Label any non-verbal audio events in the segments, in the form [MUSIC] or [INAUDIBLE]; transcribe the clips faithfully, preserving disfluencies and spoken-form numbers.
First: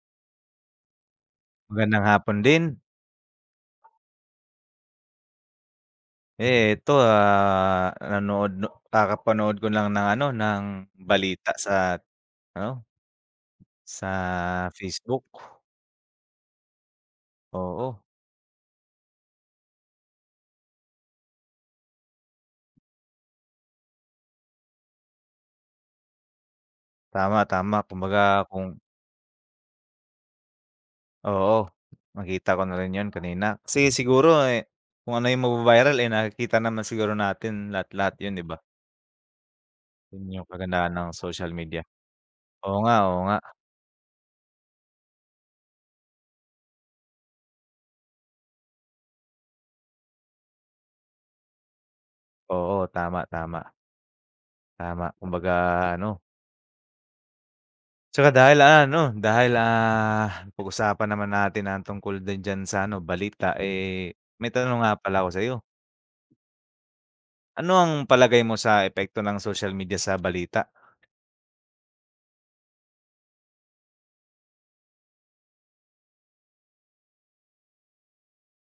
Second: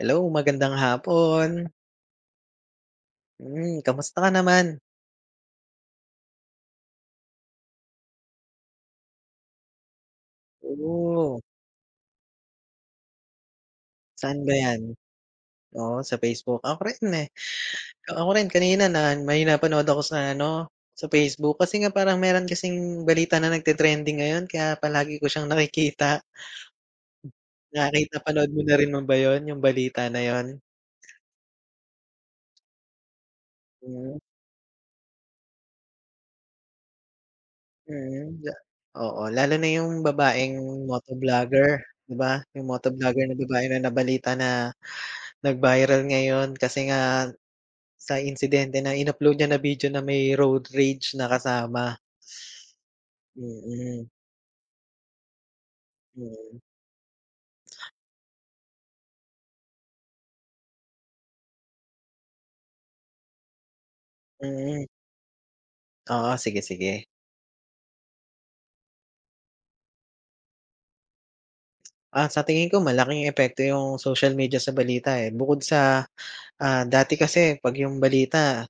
Hello magandang hapon. Magandang hapon din. Mm, kamusta ka naman? Ito, ah, nanood kakapanood ko lang ng ano, ng, Oh. balita sa ano Saan ba sa yan? Facebook. O sa Facebook, ako rin eh, Oo. ako rin kanina na may napanood ako sa ano, sa Facebook kasi nga parang meron kasing balita na nagte-trending ngayon kaya palagi ko siyang nakikita. Tama, tama, Nakita kumbaga panood mo kung na rin mo ba yun, yung balita na yun? Oo, nakita ko na rin yun kanina, kasi Mm. siguro eh, kung ano yung magva-viral eh, nakikita naman siguro natin lahat lahat yun Mm, 'di ja ba? oo, lalo na yung 'Yun 'yung babaeng kagandahan ng social media, motoblogger, 'di ba? Yung Oo nga, oo motoblogger na nga. babae na nabalita na, nag-viral ngayon kasi nga sa insidente na in-upload niya na video na may road rage na kasama. Oo, tama, tama. Mm. Tama, kumbaga ano Hmm. Tsaka dahil ah, ano dahil ah, napag-usapan naman natin ang tungkol din diyan sa ano balita eh, may tanong Mm. nga pala ako sa'yo. Oo, sige, sige. Ano ang palagay mo sa epekto ng social media sa balita? Ah, sa tingin ko malaking epekto 'yung social media sa balita, eh, bukod sa, ah dati kasi 'pag 'yung balita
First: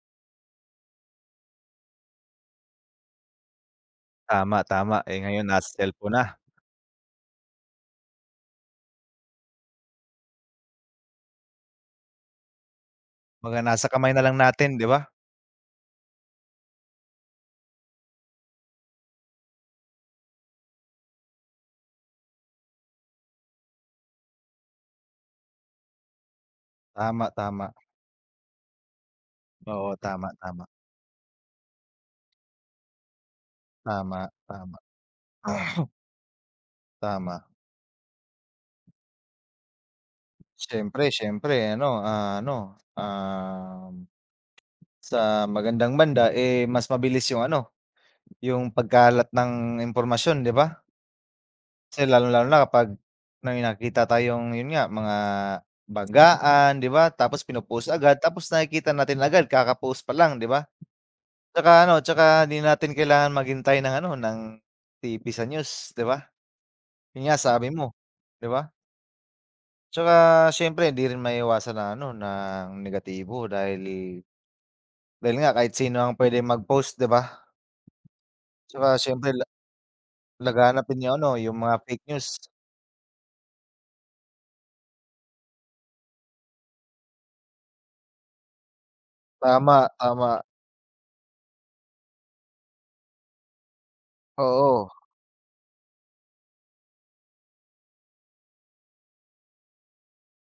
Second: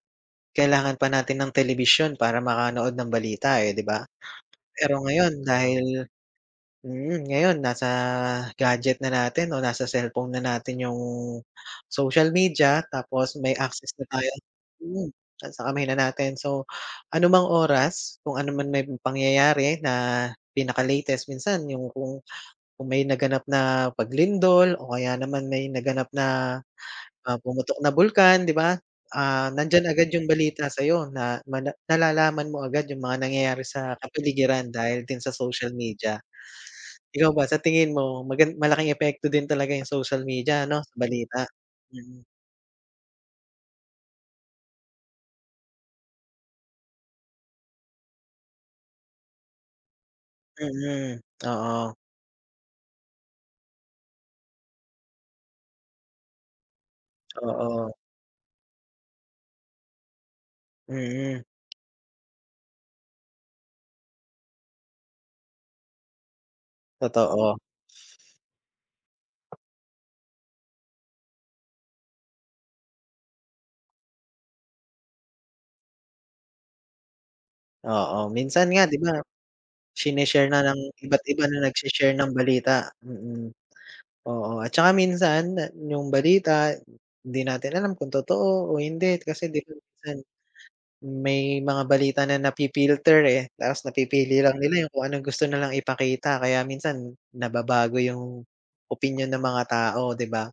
kailangan pa natin ng telebisyon para makanood ng balita, eh, di ba? Tama, tama, Pero eh, ngayon ngayon nasa dahil cellphone na. mm, ngayon nasa gadget na natin o nasa cellphone na natin 'yung social media tapos may Kumbaga nasa access na kamay na tayo lang natin, di ba? mm, sa kamay na natin, so anumang oras, kung ano man may pangyayari na pinaka-latest minsan 'yung kung kung may naganap na paglindol o kaya naman may naganap na, Tama, ah, tama. pumutok na bulkan, di ba, ah, nandiyan Oo, agad tama, 'yung tama. balita sa'yo na mana nalalaman mo agad 'yung mga nangyayari sa Tama, kapaligiran tama. dahil din sa social media. Ikaw Tama. ba, sa tingin mo magan malaking epekto din talaga 'yung social media ano, Siyempre, balita? siyempre ano, Mm. ano, um, sa magandang banda, eh, mas mabilis 'yung ano, 'yung pagkalat ng impormasyon, di ba? Mm, oo. Kasi lalong-lalo na kapag may nakikita tayong 'yun nga, mga banggaan, di ba, tapos pino-post Oo. agad tapos nakikita natin agad kaka-post pa lang, di ba? Mm. Tsaka ano, tsaka hindi natin kailangan maghintay ng ano, ng TV sa news, di ba? 'Yun nga, Totoo. sabi mo, di ba? Tsaka, siyempre, hindi rin maiwasan ng ano ng negatibo dahil, eh, dahil nga kahit sino ang pwedeng mag-post, 'di ba? Oo, minsan nga, 'di Tsaka, ba, siyempre, la shine-share na ng laganap din yung iba't ano, iba yung na mga fake nag-she-share ng news. balita, mm. Oo, at saka minsan na yung balita, 'di natin alam kung totoo o hindi kasi, 'di ba, Tama, minsan, tama. may mga balita na na-fi-filter, eh, tapos napipili lang nila yung Oo. kung anong gusto na lang ipakita. Kaya minsan, nababago yung opinyon ng mga tao, 'di ba?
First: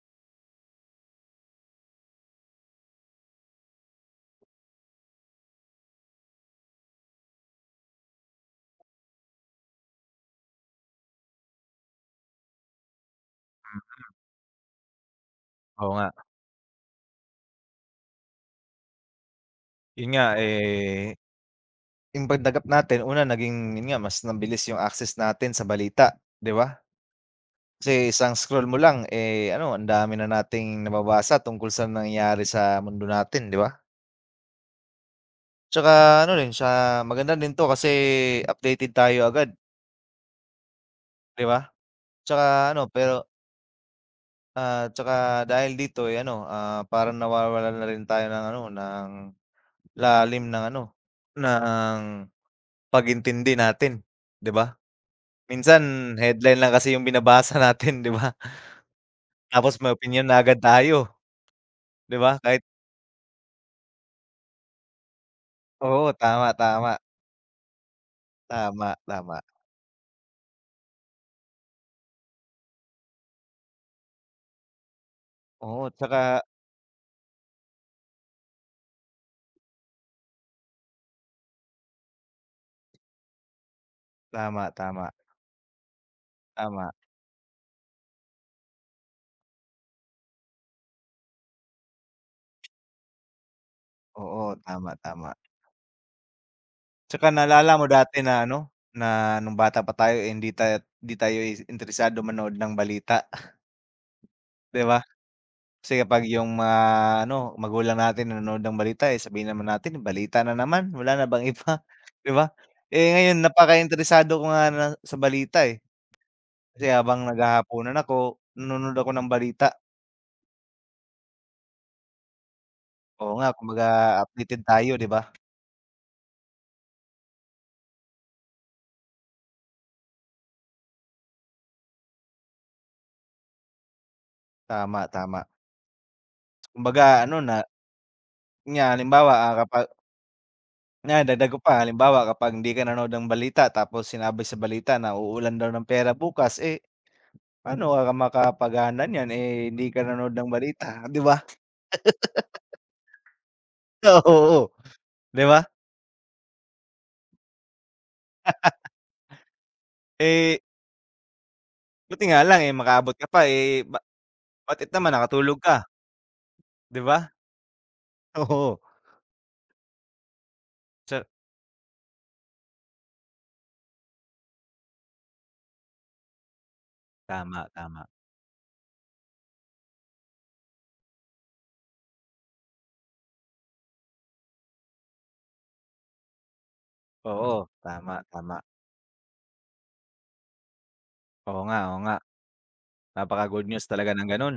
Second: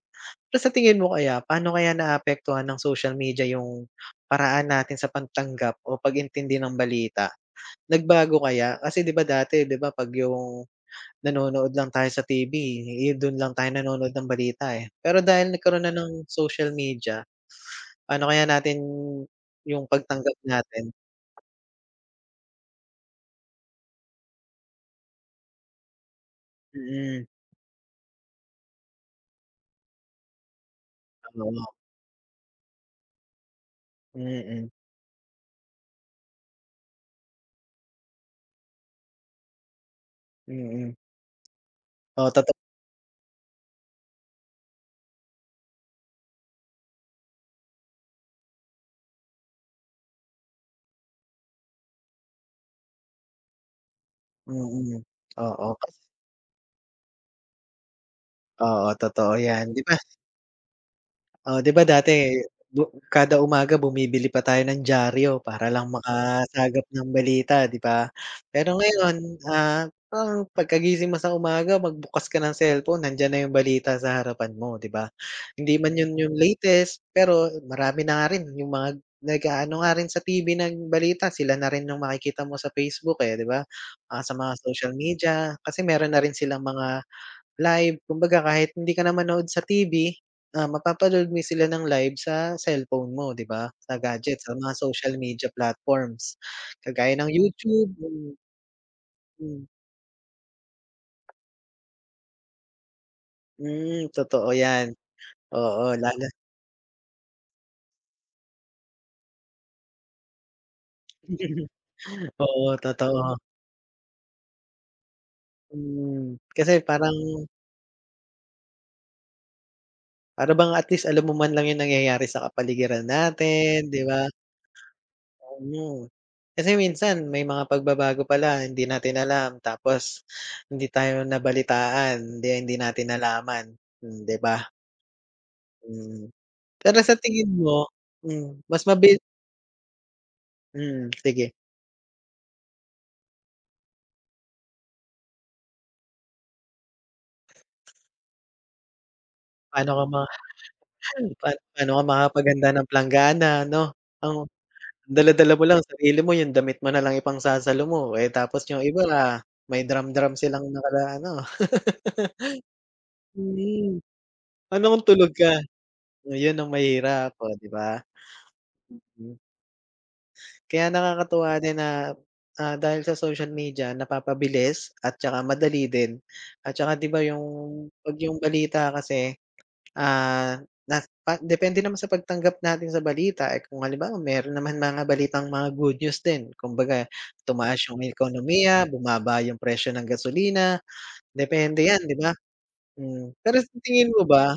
Pero sa tingin mo kaya, paano kaya naaapektuhan ng social media yung paraan natin sa pagtanggap o pag-intindi ng balita? Nagbago kaya? Kasi, 'di ba, dati, 'di ba, 'pag yung nanonood lang tayo sa TV, eh, don lang tayo nanonood ng balita, eh. Pero dahil nagkaroon Oo na nga. ng social media, paano kaya natin yung Yun nga, pagtanggap natin? eh, yung pagtanggap natin una, naging 'yun nga, mas mabilis yung access natin sa balita, 'di ba? Mm. Kasi isang scroll mo lang, eh, ano ang dami na nating nababasa No o. tungkol sa nangyayari sa mundo natin, 'di ba? Mm. Tsaka ano rin siya, maganda din to, kasi updated tayo agad. Mm. 'Di ba, Oo toto tsaka ano, pero Ah, tsaka dahil dito, ay ano, ah, parang nawawalan na rin tayo ng ano, ng lalim ng ano, ng pag-intindi natin, 'di ba? Mm, oo. Kas Minsan headline lang kasi yung binabasa natin, 'di ba? Oo, totoo yan, Tapos 'di may ba? opinyon na agad tayo. Oh, 'di ba, 'Di dati, ba kahit bu kada umaga bumibili pa tayo ng diaryo para lang Oo, tama, makasagap tama. ng balita, 'di ba. Pero Tama, ngayon, tama. ah, parang pagkagising mo sa umaga, magbukas ka ng cellphone, nandiyan na yung balita sa harapan mo, 'di ba. Hindi Oo, man yun yung tsaka latest, pero marami na nga rin yung mga nag-aano nga rin sa TV ng balita. Sila na rin yung makikita mo sa Facebook, eh, 'di ba, ah, sa mga Tama, social tama. media, kasi meron na rin silang Tama. mga live, kumbaga kahit hindi ka na manood sa TV, ah, mapapanood mo sila ng live sa cellphone mo, 'di ba, sa gadgets, sa Oo mga tama, social tama. media platforms, kagaya ng Tsaka naalala mo YouTube dati ganun. na ano, na nung Mm. bata pa tayo, eh, hindi tayo'y hindi tayo interesado manood ng balita. Hmm, totoo 'Di yan, ba? oo Kasi kapag lalo yung mga ano, magulang natin nanonood ng balita, eh, sabihin naman natin balita na naman, wala na bang [LAUGHS] iba, 'di ba? Oo Eh, totoo. ngayon napakainteresado ko nga na sa balita eh. Hmm, kasi Kasi parang habang naghahapunan ako, nanonood ako ng balita. Para bang at least alam mo man lang yung nangyayari sa kapaligiran Oo nga, kumbaga natin, 'di ba? updated tayo 'di ba? Tama, kasi minsan, may mga pagbabago pala hindi natin alam tapos, hindi tayo nabalitaan hindi hindi natin nalaman hmm, 'di ba? Tama, tama. Mm. Pero sa Kumbaga ano tingin na mo hmm, Yun mas nga mabil halimbawa, ah, kapa Hmm, nga dagdag sige. ko pa halimbawa kapag hindi ka nanood ng balita tapos sinabi sa balita na uulan daw ng pera bukas, eh, paano ka makakapagaanan 'yan, eh, hindi Paano ka ka ma nanonood ng balita 'di ba? [UNINTELLIGIBLE] pa paano ka makakapaghanda [LAUGHS] ng planggana 'no? Ah, Ang oo, 'di dala-dala mo ba? lang sarili mo yung damit mo nalang ipangsasalo mo eh, tapos yung [LAUGHS] iba may drum-drum Eh silang nakala ano. [LAUGHS] Buti nga lang, eh, makaabot ka pa, eh, Mm. ba what if Paano kung naman tulog nakatulog ka? ka? Ayun ang Di ba? mahirap oh, 'di ba? Oo. Mm. Kaya Sa nakakatuwa din na, ah, dahil sa social media napapabilis at saka madali din, at saka 'di ba, 'yung, Tama, tama. 'pag yung balita kasi, ah, na pa depende naman sa pagtanggap natin sa balita, eh, kung halimbawa meron naman mga balitang mga good news din, kumbaga Oo, tumaas 'yung tama, tama. ekonomiya, bumaba yung presyo ng gasolina, Oo nga, depende oo 'yan, nga, 'di ba? Hmm. Pero napaka-good sa news talaga tingin ng mo ba, ganun.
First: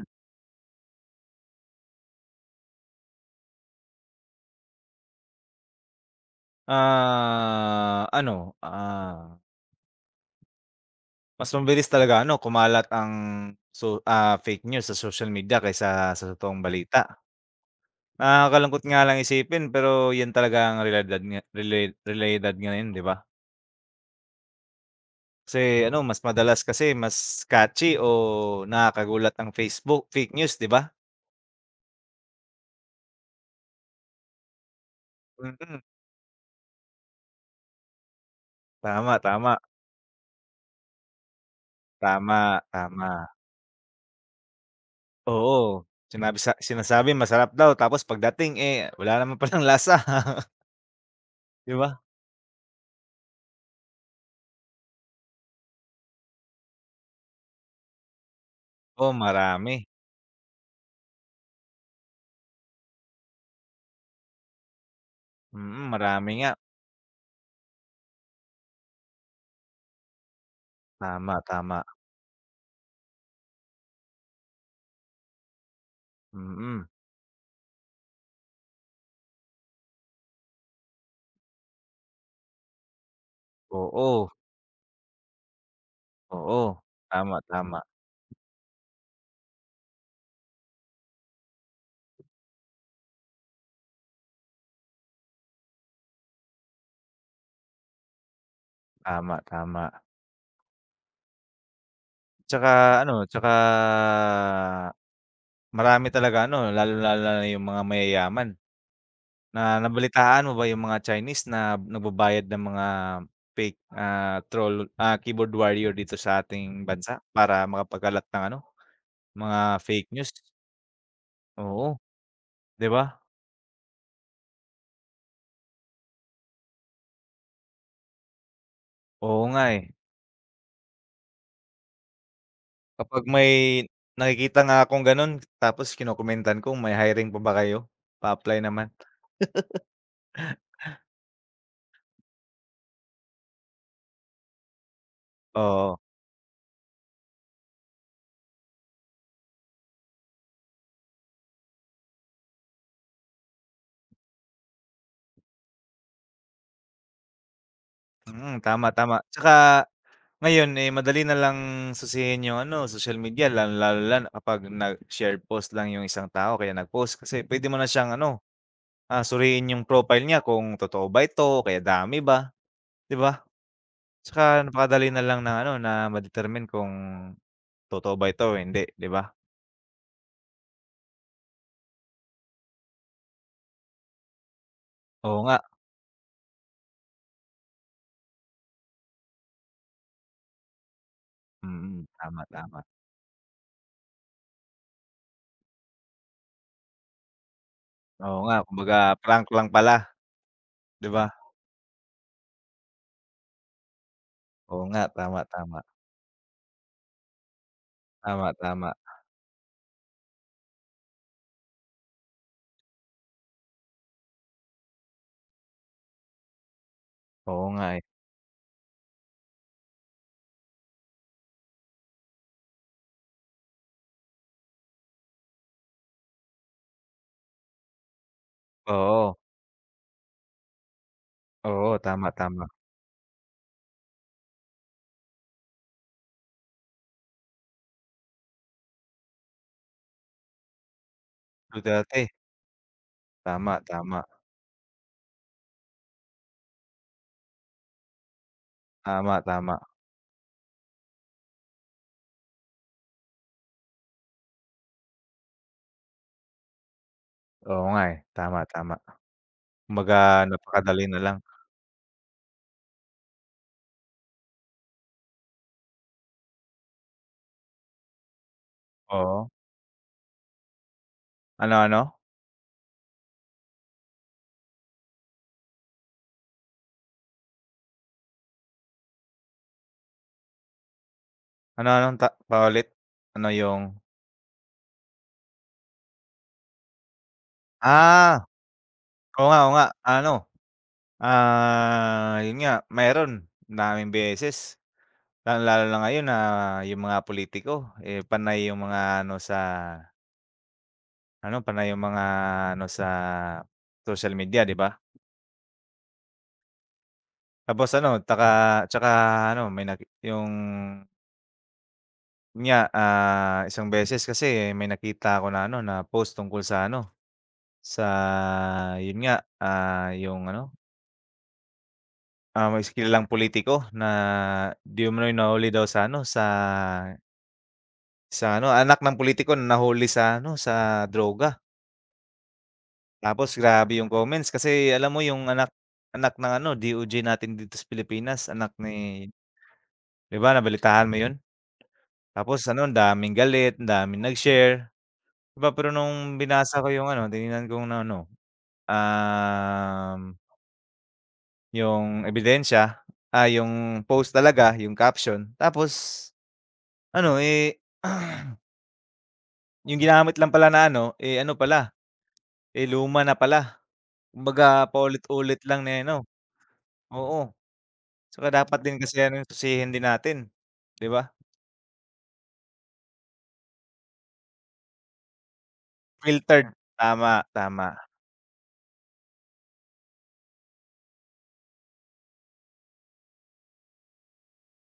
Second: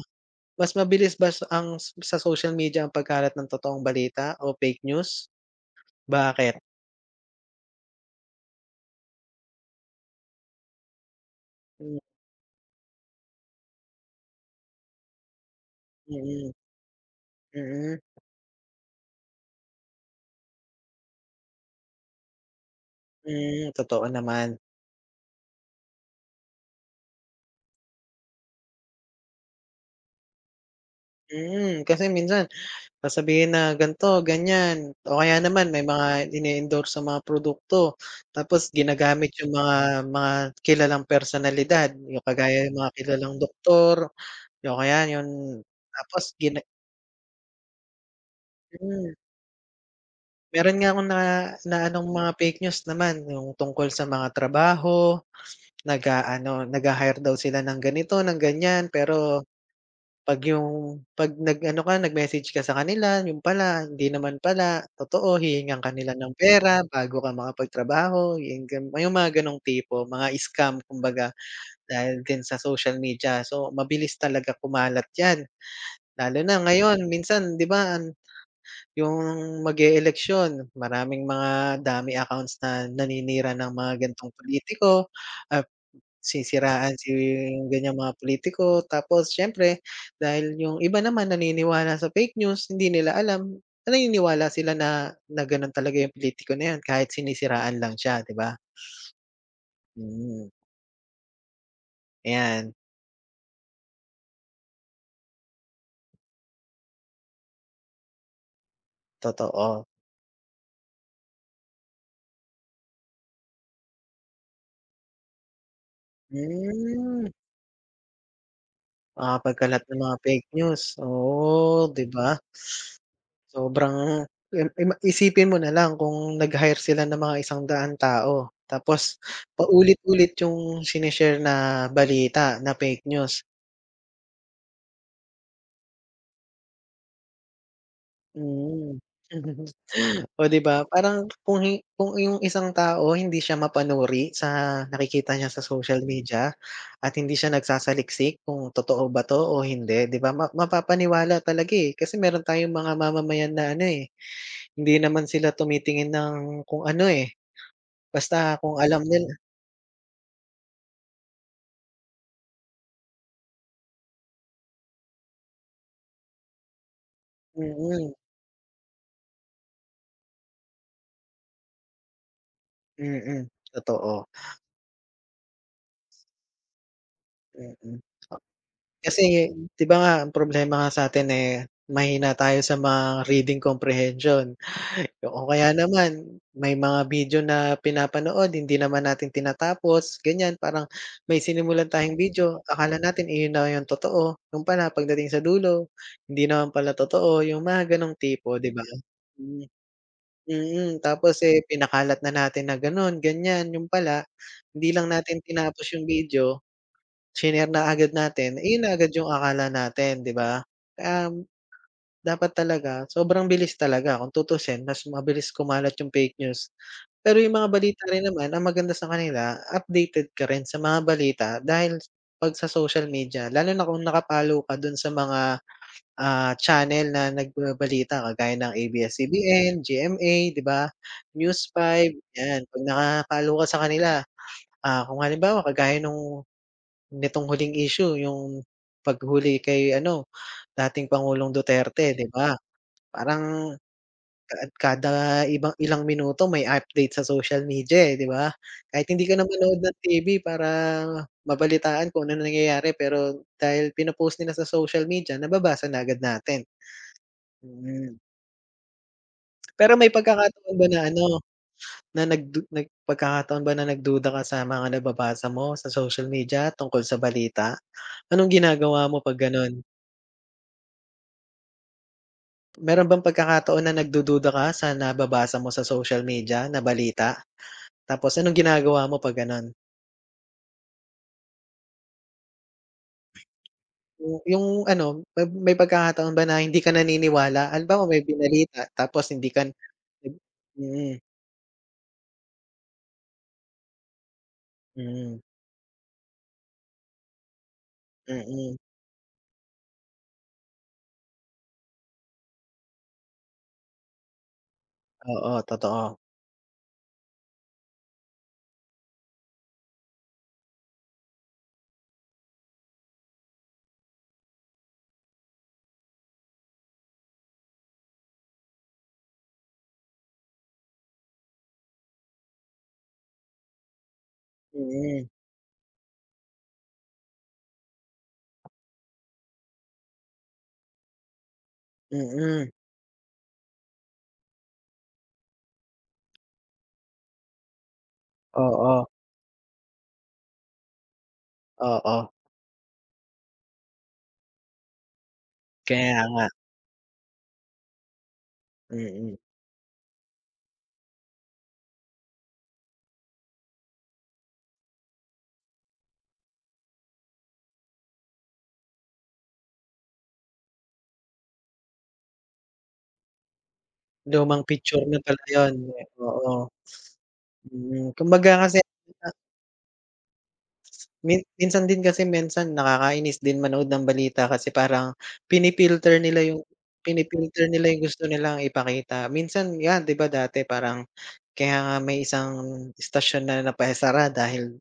mas mabilis bas ang s sa social media ang pagkalat ng totoong balita o fake news? Bakit? Ah, ano, ah Mas mabilis Hmm. talaga ano kumalat ang so, ah, fake news sa social media kaysa sa Mm. totoong balita. Mm. Nakakalungkot nga lang isipin pero, 'yun talaga ang realidad nga rela realidad ngayon, 'di ba? Hmm, totoo naman. Kasi ano, mas madalas kasi, mas catchy o, nakakagulat ang Faceboo fake news, 'di ba? Mm, kasi minsan, sasabihin na ganito ganyan, o kaya naman Mm. may mga ine-endorsong mga produkto, tapos Tama, ginagamit yung tama. mga mga kilalang personalidad yung Tama, kagaya ng mga tama. kilalang doktor, oh kaya yun, Oo, tapos sinabi sa gina sinasabi masarap daw tapos pagdating, eh, Mm. wala naman palang lasa. [CHUCKLES] Meron nga akong na 'Di na ba? anong mga fake news naman, yung tungkol sa mga trabaho, nag-aano nagha-hire daw sila ng ganito ng ganyan Oh, pero, marami. 'pag yung, 'pag nag ano ka nag-message ka sa kanila yun pala hindi naman pala totoo' hihingan ka Mm, nila marami ng nga. pera bago ka makapagtrabaho yung gan ah, yung mga ganong tipo mga scam kumbaga, Tama, tama. dahil din sa social media so mabilis talaga kumalat yan. Lalo na Mm. ngayon minsan 'di ba, an yung, mag-e eleksyon, maraming mga dummy accounts na naninira ng mga gantong Oo. pulitiko, at Oo sisiraan si tama tama. ganyang mga pulitiko tapos siyempre dahil yung iba naman naniniwala sa fake news, hindi nila alam, na naniniwala sila na na ganon talaga yung pulitiko na yan kahit sinisiraan lang siya, 'di ba? Tama, tama. Mm. 'Tsaka, Ayan. ano, tsaka, marami talaga ano, lalong-lalo na yung mga mayayaman. Na Totoo. nabalitaan mo ba yung mga Chinese na nagbabayad ng mga fake, ah, troll, ah, keyboard warrior dito sa ating bansa Hmm. para makapagkalat ng, ano, mga Makakapagkalat ng fake mga news. fake news, oo, Oo, 'di ba? di ba? Sobrang yun, ay ma isipin mo na lang, kung nag-hire sila ng mga isang daang tao, tapos Oo, nga, eh. paulit-ulit yung shine-share na balita, na fake Kapag news. may nakikita nga akong ganon, tapos kinokomentan ko, "May hiring pa ba kayo? Pa-apply naman." Mm. [CHUCKLES] Oh, di ba, [LAUGHS] parang kung hi kung iyong isang tao hindi siya mapanuri sa nakikita niya sa Oo. social media at hindi siya nagsasaliksik, kung totoo ba to o hindi 'di ba, ma mapapaniwala talaga, eh. Kasi meron tayong mga mamamayan na ano, eh, hindi naman sila tumitingin ng kung ano, eh, basta Mm, kung tama, alam tama. nila Tsaka ngayon, eh, madali na lang sisihin yung ano, social media, lalong-lalo na kapag nag-share post lang yung isang tao o kaya nag-post. Kasi puwede mo na Mm. siyang ano, ah, suriin yung profile niya kung totoo ba ito o kaya dummy ba, 'di ba? Mm, totoo. Tsaka napakadali na lang ng ano na, ma-determine kung Mm, totoo ba ah, ito o hindi, 'di ba? kasi di ba nga, ang problema nga sa atin, eh, mahina tayo sa mga reading comprehension, Oo, o nga. kaya naman may mga video na pinapanood, hindi naman natin tinatapos, ganyan. Parang may sinimulan Mm, tayong tama, video, tama. akala natin iyon na yung totoo, yun pala pagdating sa dulo, hindi naman pala totoo, yung mga ganong Oo, nga, tipo, 'di ba? kumbaga prank Hmm. lang pala, Mm, di ba? tapos, eh, pinakalat na natin na ganon, ganyan, yun pala Oo, hindi lang nga, natin tama, tama. tinapos yung video, shinare na agad Tama, natin, iyon na tama. agad yung akala natin, 'di ba? Um, dapat talaga, sobrang bilis talaga kung tutusin, mas mabilis kumalat yung fake news. Pero yung Oo, mga nga, eh. balita rin naman ang maganda sa kanila, updated ka rin sa mga balita, dahil 'pag sa social media, lalo na kung naka-follow ka dun sa mga, ah, channel na nagbabalita, kagaya ng Oo. A-B-S-C-B-N, G-M-A di ba, News Oo, 5, tama, yan, tama. 'pag naka-follow ka sa kanila. Ah, kung halimbawa kagaya nung nitong huling issue, yung paghuli kay ano, dating Pangulong Duterte, 'di Duterte. ba, parang Tama, tama. kaad kada iba ilang minuto, may update sa social media, eh, di ba? Kahit hindi ka Tama, na manood tama. ng T-V para mabalitaan kung anong nangyayari, pero dahil pinopost nila sa social media, nababasa na agad natin. Oo, nga, eh, Mm. tama, tama. Pero may Kumbaga, pagkakataon ba na napakadali na ano, lang. na nagdu nag pagkakataon ba na nagduda ka sa mga nababasa mo sa social media tungkol sa balita, anong ginagawa mo 'pag Oo. ganon? Ano, ano? Meron bang pagkakataon na nagdududa ka sa nababasa mo sa social media na balita? Tapos anong ginagawa mo 'pag gano'n? Ano-anong ta paulit. Ano yung? Yung yung ano 'pag may pagkakataon ba na hindi ka naniniwala? Halimbawa may Ah, binalita tapos oo hindi nga, ka oo na nga. Ano, m mm. ah, yun nga meron, madaming beses, Mm. lalong-lalo na ngayon na yung mga pulitiko, eh, panay Mm. yung mga ano sa ano panay yung mga ano sa social media, 'di ba? Oo, totoo. Tapos ano, taka, tsaka ano may nag yung yun nga, ah, isang beses kasi may nakita 'ko na ano, na post tungkol sa ano, sa yun nga, ah, yung ano? Ah, may is kilalang pulitiko na 'di Mm. umano'y nahuli daw sa ano, sa sa ano, anak ng pulitiko, na nahuli sa ano, sa droga. Mm. Tapos grabe yung comments kasi alam mo yung anak anak ng ano, D-O-J natin dito sa Pilipinas, anak Oo. ni ‘di ba nabalitaan mo yun? Oo. Tapos ano, ang daming galit, daming nag-share, ‘di ba, pero Kaya nung nga. binasa ko yung ano, tiningnan kong na ano, Mm. um yung ebidensya, ah, yung post talaga, yung caption. Tapos ano, eh [CLEARS THROAT] yung ginamit lang pala na ano, eh, ano pala, eh, luma na pala. Lumang Kumbaga picture na pala paulit-ulit yun, lang ni ano oo. oo. Mm, Tsaka kumbaga dapat kasi. din kasi [UNINTELLIGIBLE] ‘yan ano tusihin din natin, ‘di ba? Min minsan din kasi minsan, nakakainis din manood ng balita kasi parang, pini-filter nila yung Filtered. Tama, pini-filter nila tama. yung gusto nilang ipakita. Minsan, ‘yan ‘di ba dati parang, kaya nga may isang istasyon na napaisara dahil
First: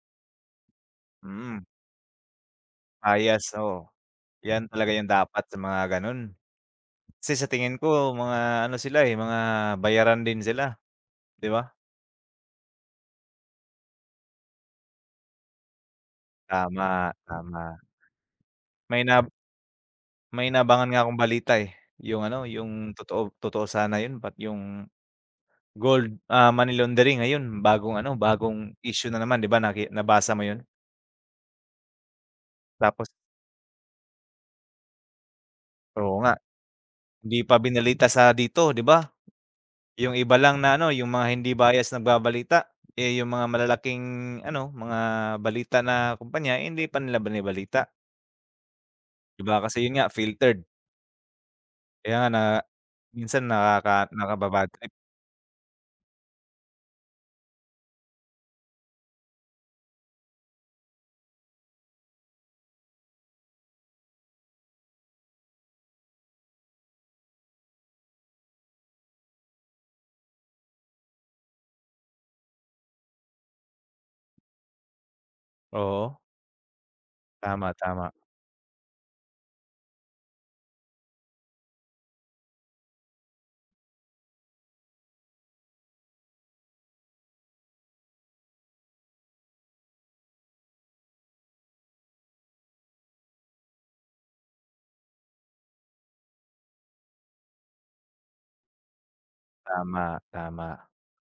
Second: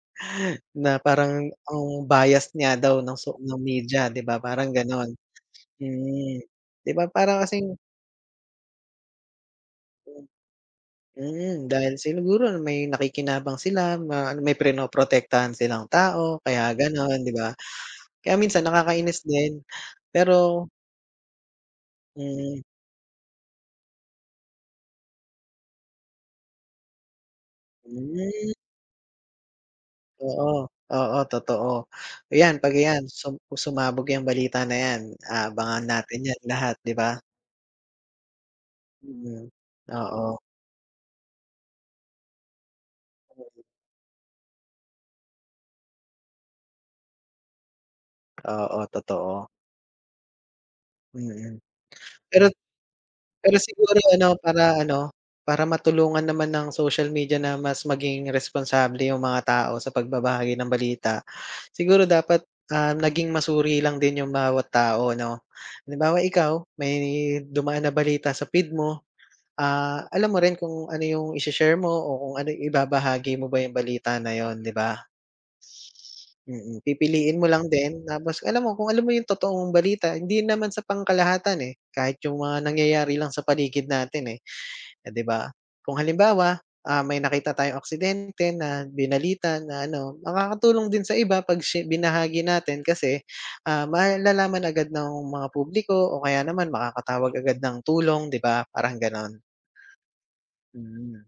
na parang Mm. ang bias nga daw nung so Bias, nung oo. media ‘di ba, ‘Yan parang talaga yung gano'n. dapat sa mga ganun. Mm, ‘di ba Kasi para sa kasing tingin ko mga ano sila, eh, mga bayaran din sila, ‘di ba? Hmm, dahil sinuguro na may nakikinabang sila, ma ano, may pinoprotektahan silang tao, kaya Tama, gano’n ‘di ba? tama. Kaya minsan May nakakainis inab din, may pero inaabangan nga akong balita, eh, yung ano, Mhm. yung totoo totoo sana yun. Ba't yung gold, ah, money laundering, ayun, bagong ano, Hmm. bagong issue na naman ‘di ba naki nabasa mo yun? Oo, oo, totoo. Iyan, ‘pag iyan Tapos sum sumabog ‘yang balita na ‘yan, aabangan Oo natin nga. ‘yan lahat, ‘di ba. 'Di pa binalita sa dito ‘di ba? Mhm, Yung iba oo. lang na ano, yung mga hindi bias nagbabalita, eh, yung mga [UNINTELLIGIBLE] malalaking ano, mga balita na kumpanya, hindi pa nila binabalita. Oo, 'Di totoo. ba, kasi yun nga filtered. Mm. Kaya na Pero minsan pero siguro nakaka ano, nakababad para trip. ano, para matulungan naman ng social media na mas maging responsable yung mga tao sa pagbabahagi ng balita, siguro dapat, ah, naging masuri lang din yung bawat tao, 'no. Halimbawa ikaw, may dumaan na balita sa feed mo, ah, alam mo rin kung ano yung isi-share mo o kung ano, ibabahagi mo ba yung balita na yun, 'di ba? Oo. Mm, pipiliin mo lang Tama, din tama. tapos alam mo, kung alam mo yung totoong balita hindi naman sa pangkalahatan, eh, kahit yung mga nangyayari lang sa paligid natin, eh, eh, 'di ba. Kung halimbawa, ah, may nakita tayong aksidente na binalita na ano makakatulong din sa iba 'pag shi binahagi natin kasi, ah, malalaman agad ng mga publiko o kaya naman makakatawag agad ng tulong, 'di ba, parang gano'n. Tama, tama. Mm.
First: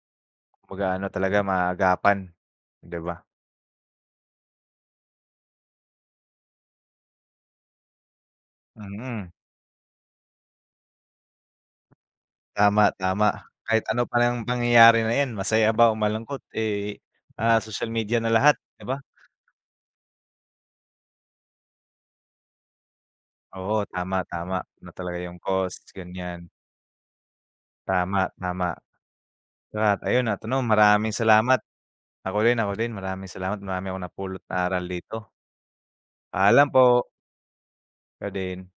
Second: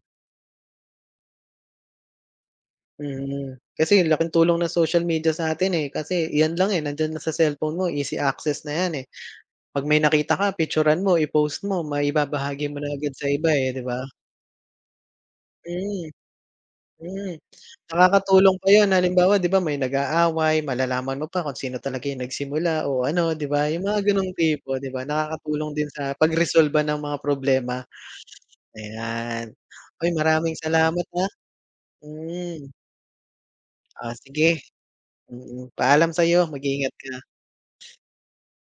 Kumbaga ano talaga maaagapan, 'di ba? Mhm. Kasi laking tulong ng social media sa'tin, eh, kasi iyan lang, eh, nandiyan na sa cellphone mo easy access na yan, eh, Mm. 'pag may nakita ka picturan mo, i-post mo, maibabahagi mo na Tama, agad sa tama, iba, eh, kahit 'di ba? ano pa yang pangyayari na 'yan masaya ba o Mm, malungkot, eh, Mm. ah, social media na lahat, Nakakatulong pa 'di yun ba? halimbawa 'di ba, may nag-aaway, malalaman mo pa kung sino talaga yung nagsimula o ano 'di ba, Oo, yung mga tama, gano'ng tama, tipo ano 'di ba, talaga yung nakakatulong cause, din sa ganyan. pagresolba ng mga problema. Tama, tama. Ayan. At Uy, ayun, at maraming ano salamat, maraming ah. salamat. Ako din, Mm. ako din maraming salamat, marami akong Oh, napulot sige, na aral dito. mm. Paalam sa'yo, Paalam mag-iingat po. ka. Ikaw din.